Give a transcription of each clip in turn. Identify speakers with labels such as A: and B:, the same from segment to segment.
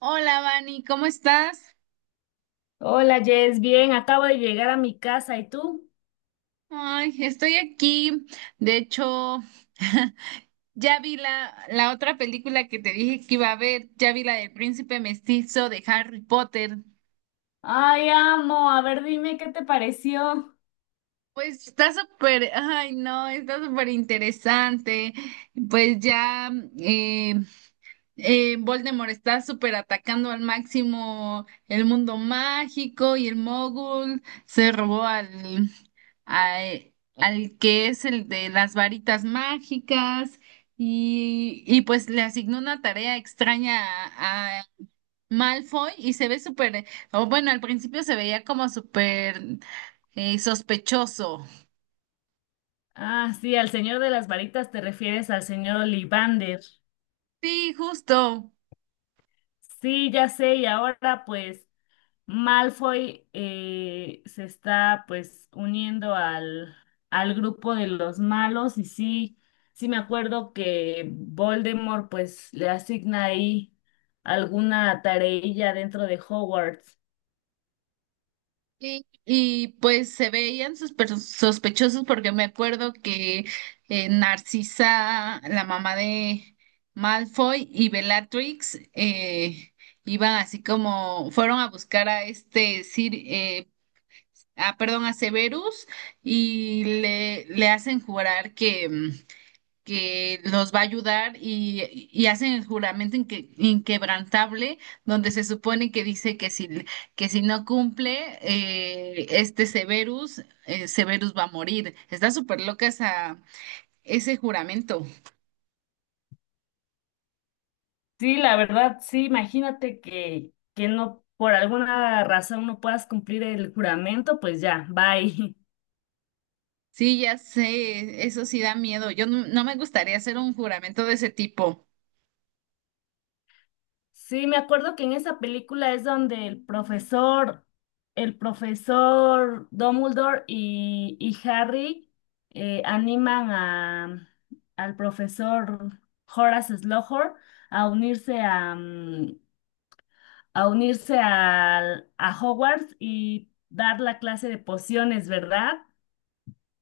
A: Hola, Vani, ¿cómo estás?
B: Hola Jess, bien, acabo de llegar a mi casa, ¿y tú?
A: Ay, estoy aquí. De hecho, ya vi la otra película que te dije que iba a ver. Ya vi la del Príncipe Mestizo de Harry Potter.
B: Ay, amo. A ver, dime qué te pareció.
A: Pues está súper, ay, no, está súper interesante. Pues ya, eh, Voldemort está súper atacando al máximo el mundo mágico y el mogul se robó al que es el de las varitas mágicas y pues le asignó una tarea extraña a Malfoy y se ve súper, o bueno, al principio se veía como súper sospechoso.
B: Ah, sí, al señor de las varitas te refieres al señor Ollivander.
A: Sí, justo.
B: Sí, ya sé, y ahora pues Malfoy se está pues uniendo al grupo de los malos y sí, sí me acuerdo que Voldemort pues le asigna ahí alguna tareilla dentro de Hogwarts.
A: Y, pues se veían sospechosos porque me acuerdo que Narcisa, la mamá de Malfoy y Bellatrix iban así como fueron a buscar a este Sir, ah, perdón, a Severus y le hacen jurar que los va a ayudar y hacen el juramento inquebrantable, donde se supone que dice que si no cumple, Severus va a morir. Está súper loca ese juramento.
B: Sí, la verdad, sí, imagínate que no, por alguna razón no puedas cumplir el juramento, pues ya, bye.
A: Sí, ya sé, eso sí da miedo. Yo no me gustaría hacer un juramento de ese tipo.
B: Sí, me acuerdo que en esa película es donde el profesor Dumbledore y Harry animan al profesor Horace Slughorn a unirse a a Hogwarts y dar la clase de pociones, ¿verdad?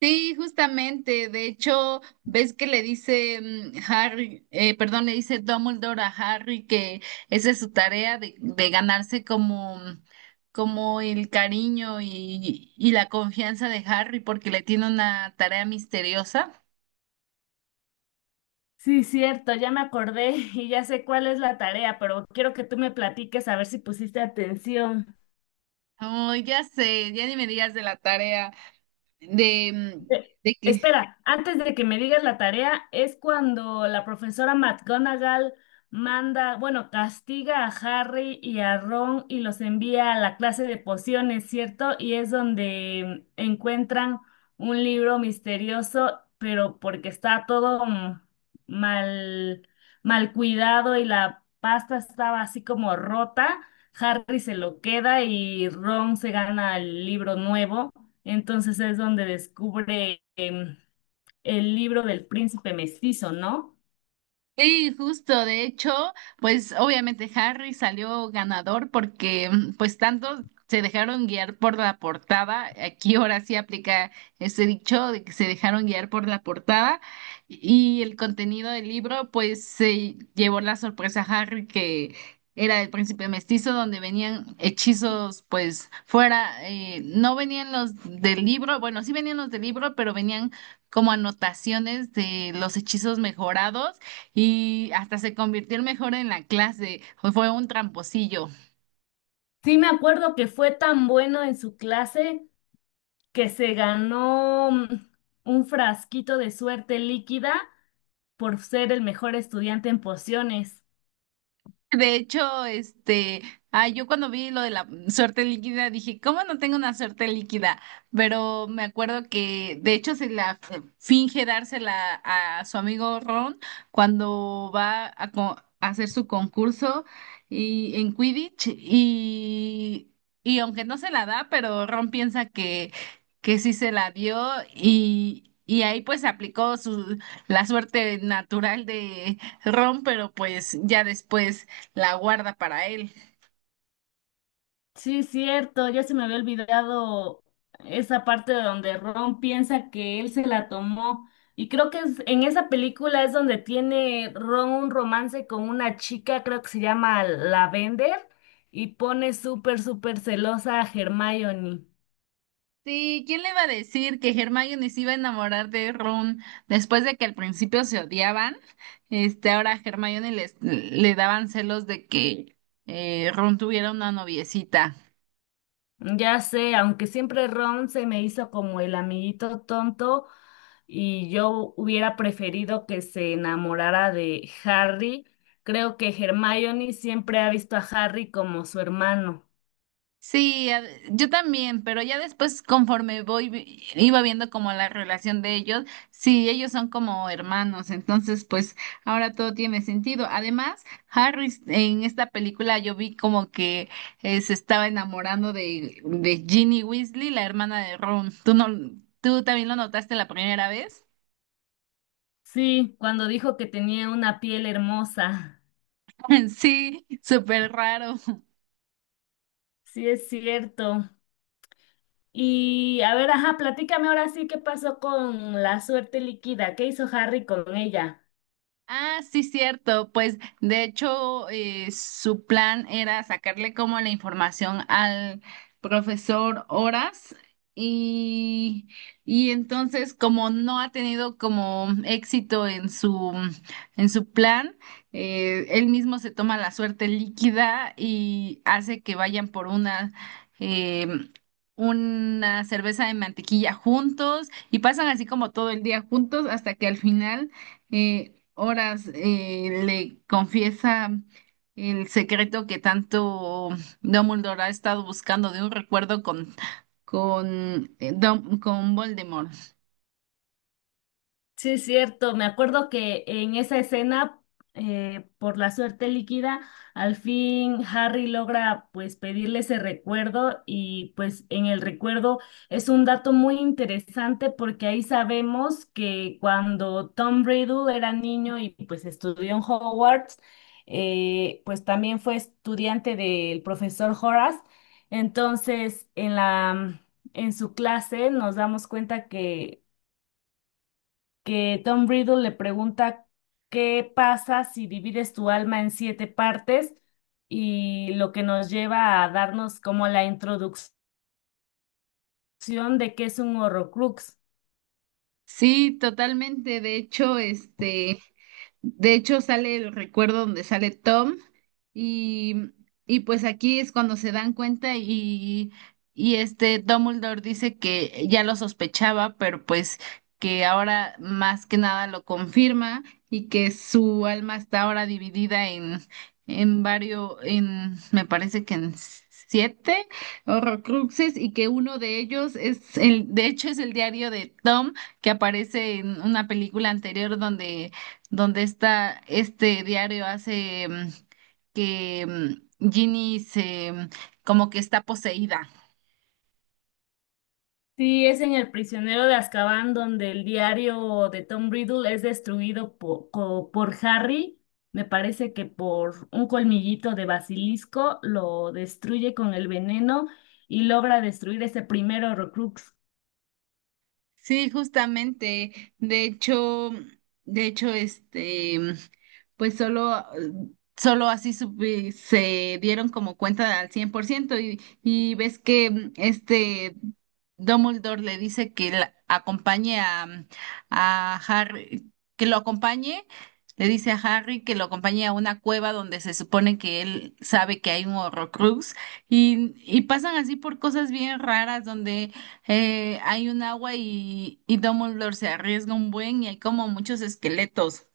A: Sí, justamente. De hecho, ves que le dice mm, Harry, perdón, le dice Dumbledore a Harry que esa es su tarea de ganarse como el cariño y la confianza de Harry porque le tiene una tarea misteriosa.
B: Sí, cierto, ya me acordé y ya sé cuál es la tarea, pero quiero que tú me platiques a ver si pusiste atención.
A: Oh, ya sé, ya ni me digas de la tarea de, mm,
B: Eh,
A: de que
B: Espera, antes de que me digas la tarea, es cuando la profesora McGonagall manda, bueno, castiga a Harry y a Ron y los envía a la clase de pociones, ¿cierto? Y es donde encuentran un libro misterioso, pero porque está todo mal, mal cuidado y la pasta estaba así como rota. Harry se lo queda y Ron se gana el libro nuevo. Entonces es donde descubre el libro del príncipe mestizo, ¿no?
A: Sí, justo, de hecho, pues obviamente Harry salió ganador porque pues tanto se dejaron guiar por la portada, aquí ahora sí aplica ese dicho de que se dejaron guiar por la portada y el contenido del libro pues se llevó la sorpresa a Harry que era el príncipe mestizo donde venían hechizos pues fuera, no venían los del libro, bueno sí venían los del libro pero venían como anotaciones de los hechizos mejorados y hasta se convirtió el mejor en la clase. Fue un tramposillo.
B: Sí, me acuerdo que fue tan bueno en su clase que se ganó un frasquito de suerte líquida por ser el mejor estudiante en pociones.
A: De hecho, este, ah, yo cuando vi lo de la suerte líquida dije, ¿cómo no tengo una suerte líquida? Pero me acuerdo que de hecho se la finge dársela a su amigo Ron cuando va a hacer su concurso y en Quidditch y aunque no se la da, pero Ron piensa que sí se la dio y ahí pues aplicó la suerte natural de Ron, pero pues ya después. La guarda para él.
B: Sí, cierto, ya se me había olvidado esa parte donde Ron piensa que él se la tomó. Y creo que en esa película es donde tiene Ron un romance con una chica, creo que se llama Lavender, y pone súper, súper celosa a Hermione.
A: Sí, ¿quién le iba a decir que Hermione se iba a enamorar de Ron después de que al principio se odiaban? Este, ahora a Hermione les- le daban celos de que Ron tuviera una noviecita.
B: Ya sé, aunque siempre Ron se me hizo como el amiguito tonto y yo hubiera preferido que se enamorara de Harry. Creo que Hermione siempre ha visto a Harry como su hermano.
A: Sí, yo también, pero ya después conforme iba viendo como la relación de ellos, sí, ellos son como hermanos, entonces pues ahora todo tiene sentido. Además, Harris en esta película yo vi como que se estaba enamorando de Ginny Weasley, la hermana de Ron. ¿Tú no, tú también lo notaste la primera vez?
B: Sí, cuando dijo que tenía una piel hermosa.
A: Sí, súper raro.
B: Sí, es cierto. Y a ver, ajá, platícame ahora sí qué pasó con la suerte líquida, qué hizo Harry con ella.
A: Ah, sí, cierto. Pues de hecho, su plan era sacarle como la información al profesor Horas y, y entonces como no ha tenido como éxito en su plan, él mismo se toma la suerte líquida y hace que vayan por em, una cerveza de mantequilla juntos y pasan así como todo el día juntos hasta que al final horas le confiesa el secreto que tanto Dumbledore ha estado buscando de un recuerdo con Voldemort.
B: Sí, es cierto. Me acuerdo que en esa escena, por la suerte líquida, al fin Harry logra pues pedirle ese recuerdo, y pues en el recuerdo es un dato muy interesante porque ahí sabemos que cuando Tom Riddle era niño y pues estudió en Hogwarts, pues también fue estudiante del profesor Horace. Entonces, en la en su clase nos damos cuenta que Tom Riddle le pregunta qué pasa si divides tu alma en siete partes, y lo que nos lleva a darnos como la introducción de qué es un Horrocrux.
A: Sí, totalmente. De hecho, este. De hecho, sale el recuerdo donde sale Tom y, y pues aquí es cuando se dan cuenta y este Dumbledore dice que ya lo sospechaba, pero pues que ahora más que nada lo confirma y que su alma está ahora dividida en varios, me parece que en siete Horrocruxes y que uno de ellos es el, de hecho es el diario de Tom que aparece en una película anterior donde está este diario hace que Ginny se como que está poseída.
B: Sí, es en El prisionero de Azkaban donde el diario de Tom Riddle es destruido por Harry. Me parece que por un colmillito de basilisco lo destruye con el veneno y logra destruir ese primer Horrocrux.
A: Sí, justamente. De hecho, este, pues solo así se dieron como cuenta al 100% y ves que este Dumbledore le dice que acompañe a Harry, que lo acompañe, le dice a Harry que lo acompañe a una cueva donde se supone que él sabe que hay un Horrocrux y pasan así por cosas bien raras donde hay un agua y Dumbledore se arriesga un buen y hay como muchos esqueletos.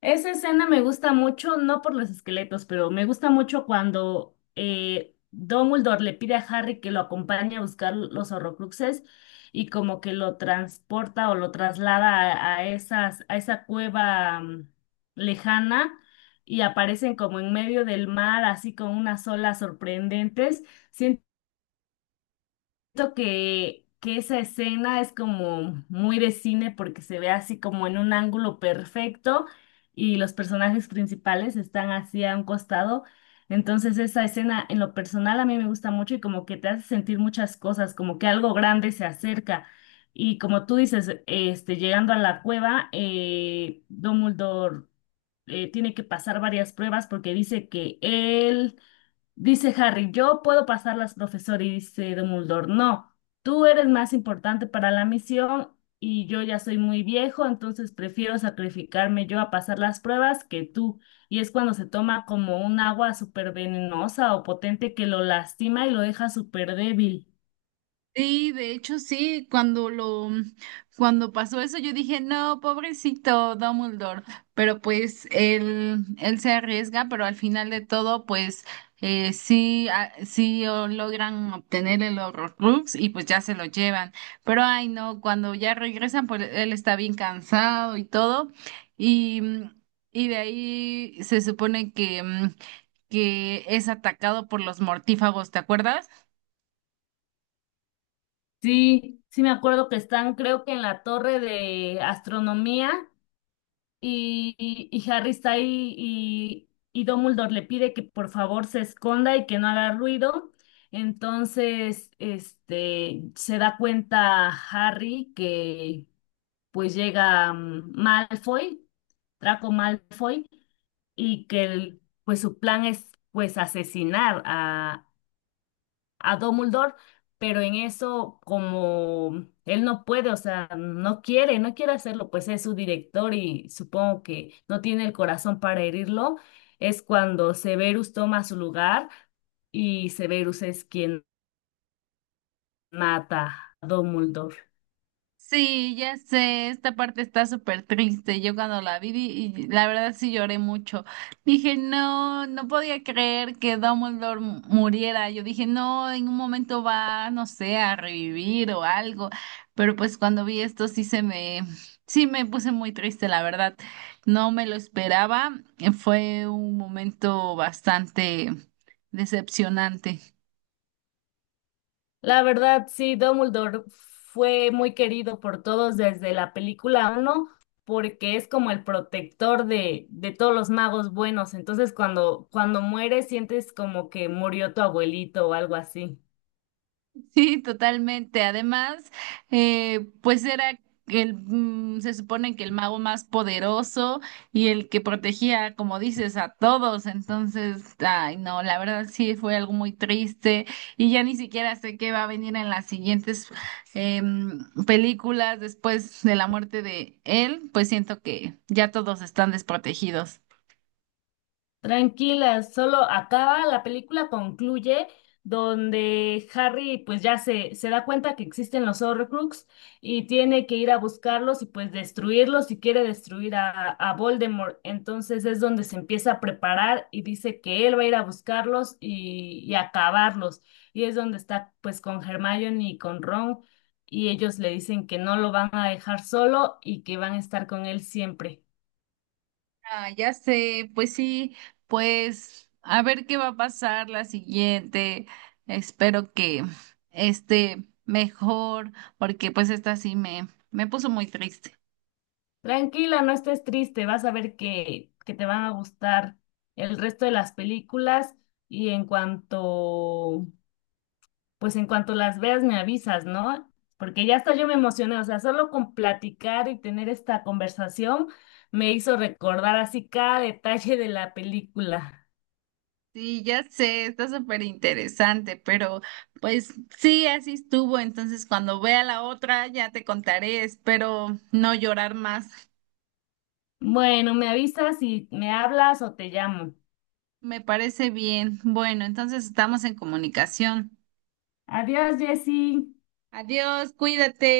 B: Esa escena me gusta mucho, no por los esqueletos, pero me gusta mucho cuando Dumbledore le pide a Harry que lo acompañe a buscar los Horrocruxes, y como que lo transporta o lo traslada a esas, a esa cueva lejana, y aparecen como en medio del mar, así con unas olas sorprendentes. Siento que esa escena es como muy de cine porque se ve así como en un ángulo perfecto y los personajes principales están así a un costado. Entonces esa escena en lo personal a mí me gusta mucho, y como que te hace sentir muchas cosas, como que algo grande se acerca. Y como tú dices, este, llegando a la cueva, Dumbledore tiene que pasar varias pruebas porque dice que él dice Harry, yo puedo pasarlas, profesor, y dice Dumbledore, no, tú eres más importante para la misión y yo ya soy muy viejo, entonces prefiero sacrificarme yo a pasar las pruebas que tú. Y es cuando se toma como un agua súper venenosa o potente que lo lastima y lo deja súper débil.
A: Sí, de hecho sí, cuando pasó eso yo dije, no, pobrecito Dumbledore, pero pues él se arriesga, pero al final de todo, pues sí, ah, sí oh, logran obtener el Horrocrux y pues ya se lo llevan. Pero ay no, cuando ya regresan, pues él está bien cansado y todo, y, mm, y de ahí se supone que es atacado por los mortífagos, ¿te acuerdas?
B: Sí, sí me acuerdo que están, creo que en la torre de astronomía Harry está ahí y Dumbledore le pide que por favor se esconda y que no haga ruido. Entonces, este, se da cuenta Harry que pues llega Malfoy, Draco Malfoy, y que pues su plan es pues asesinar a Dumbledore, pero en eso, como él no puede, o sea, no quiere, no quiere hacerlo, pues es su director y supongo que no tiene el corazón para herirlo, es cuando Severus toma su lugar y Severus es quien mata a Dumbledore.
A: Sí, ya sé, esta parte está súper triste. Yo cuando la vi, y la verdad sí lloré mucho. Dije, no, no podía creer que Dumbledore muriera. Yo dije, no, en un momento va, no sé, a revivir o algo. Pero pues cuando vi esto sí me puse muy triste, la verdad. No me lo esperaba. Fue un momento bastante decepcionante.
B: La verdad, sí, Dumbledore fue muy querido por todos desde la película uno porque es como el protector de todos los magos buenos. Entonces, cuando mueres, sientes como que murió tu abuelito o algo así.
A: Sí, totalmente. Además, pues era se supone que el mago más poderoso y el que protegía, como dices, a todos. Entonces, ay, no, la verdad sí fue algo muy triste y ya ni siquiera sé qué va a venir en las siguientes em, películas después de la muerte de él. Pues siento que ya todos están desprotegidos.
B: Tranquila, solo acaba, la película concluye donde Harry pues se da cuenta que existen los Horcrux y tiene que ir a buscarlos y pues destruirlos, y quiere destruir a Voldemort. Entonces es donde se empieza a preparar y dice que él va a ir a buscarlos y acabarlos. Y es donde está pues con Hermione y con Ron, y ellos le dicen que no lo van a dejar solo y que van a estar con él siempre.
A: Ah, ya sé, pues sí, pues a ver qué va a pasar la siguiente. Espero que esté mejor, porque pues esta sí me puso muy triste.
B: Tranquila, no estés triste, vas a ver que te van a gustar el resto de las películas, y pues en cuanto las veas me avisas, ¿no? Porque ya hasta yo me emocioné, o sea, solo con platicar y tener esta conversación me hizo recordar así cada detalle de la película.
A: Sí, ya sé, está súper interesante, pero pues sí, así estuvo. Entonces, cuando vea la otra, ya te contaré. Espero no llorar más.
B: Bueno, me avisas si me hablas o te llamo.
A: Me parece bien. Bueno, entonces estamos en comunicación.
B: Adiós, Jessy.
A: Adiós, cuídate.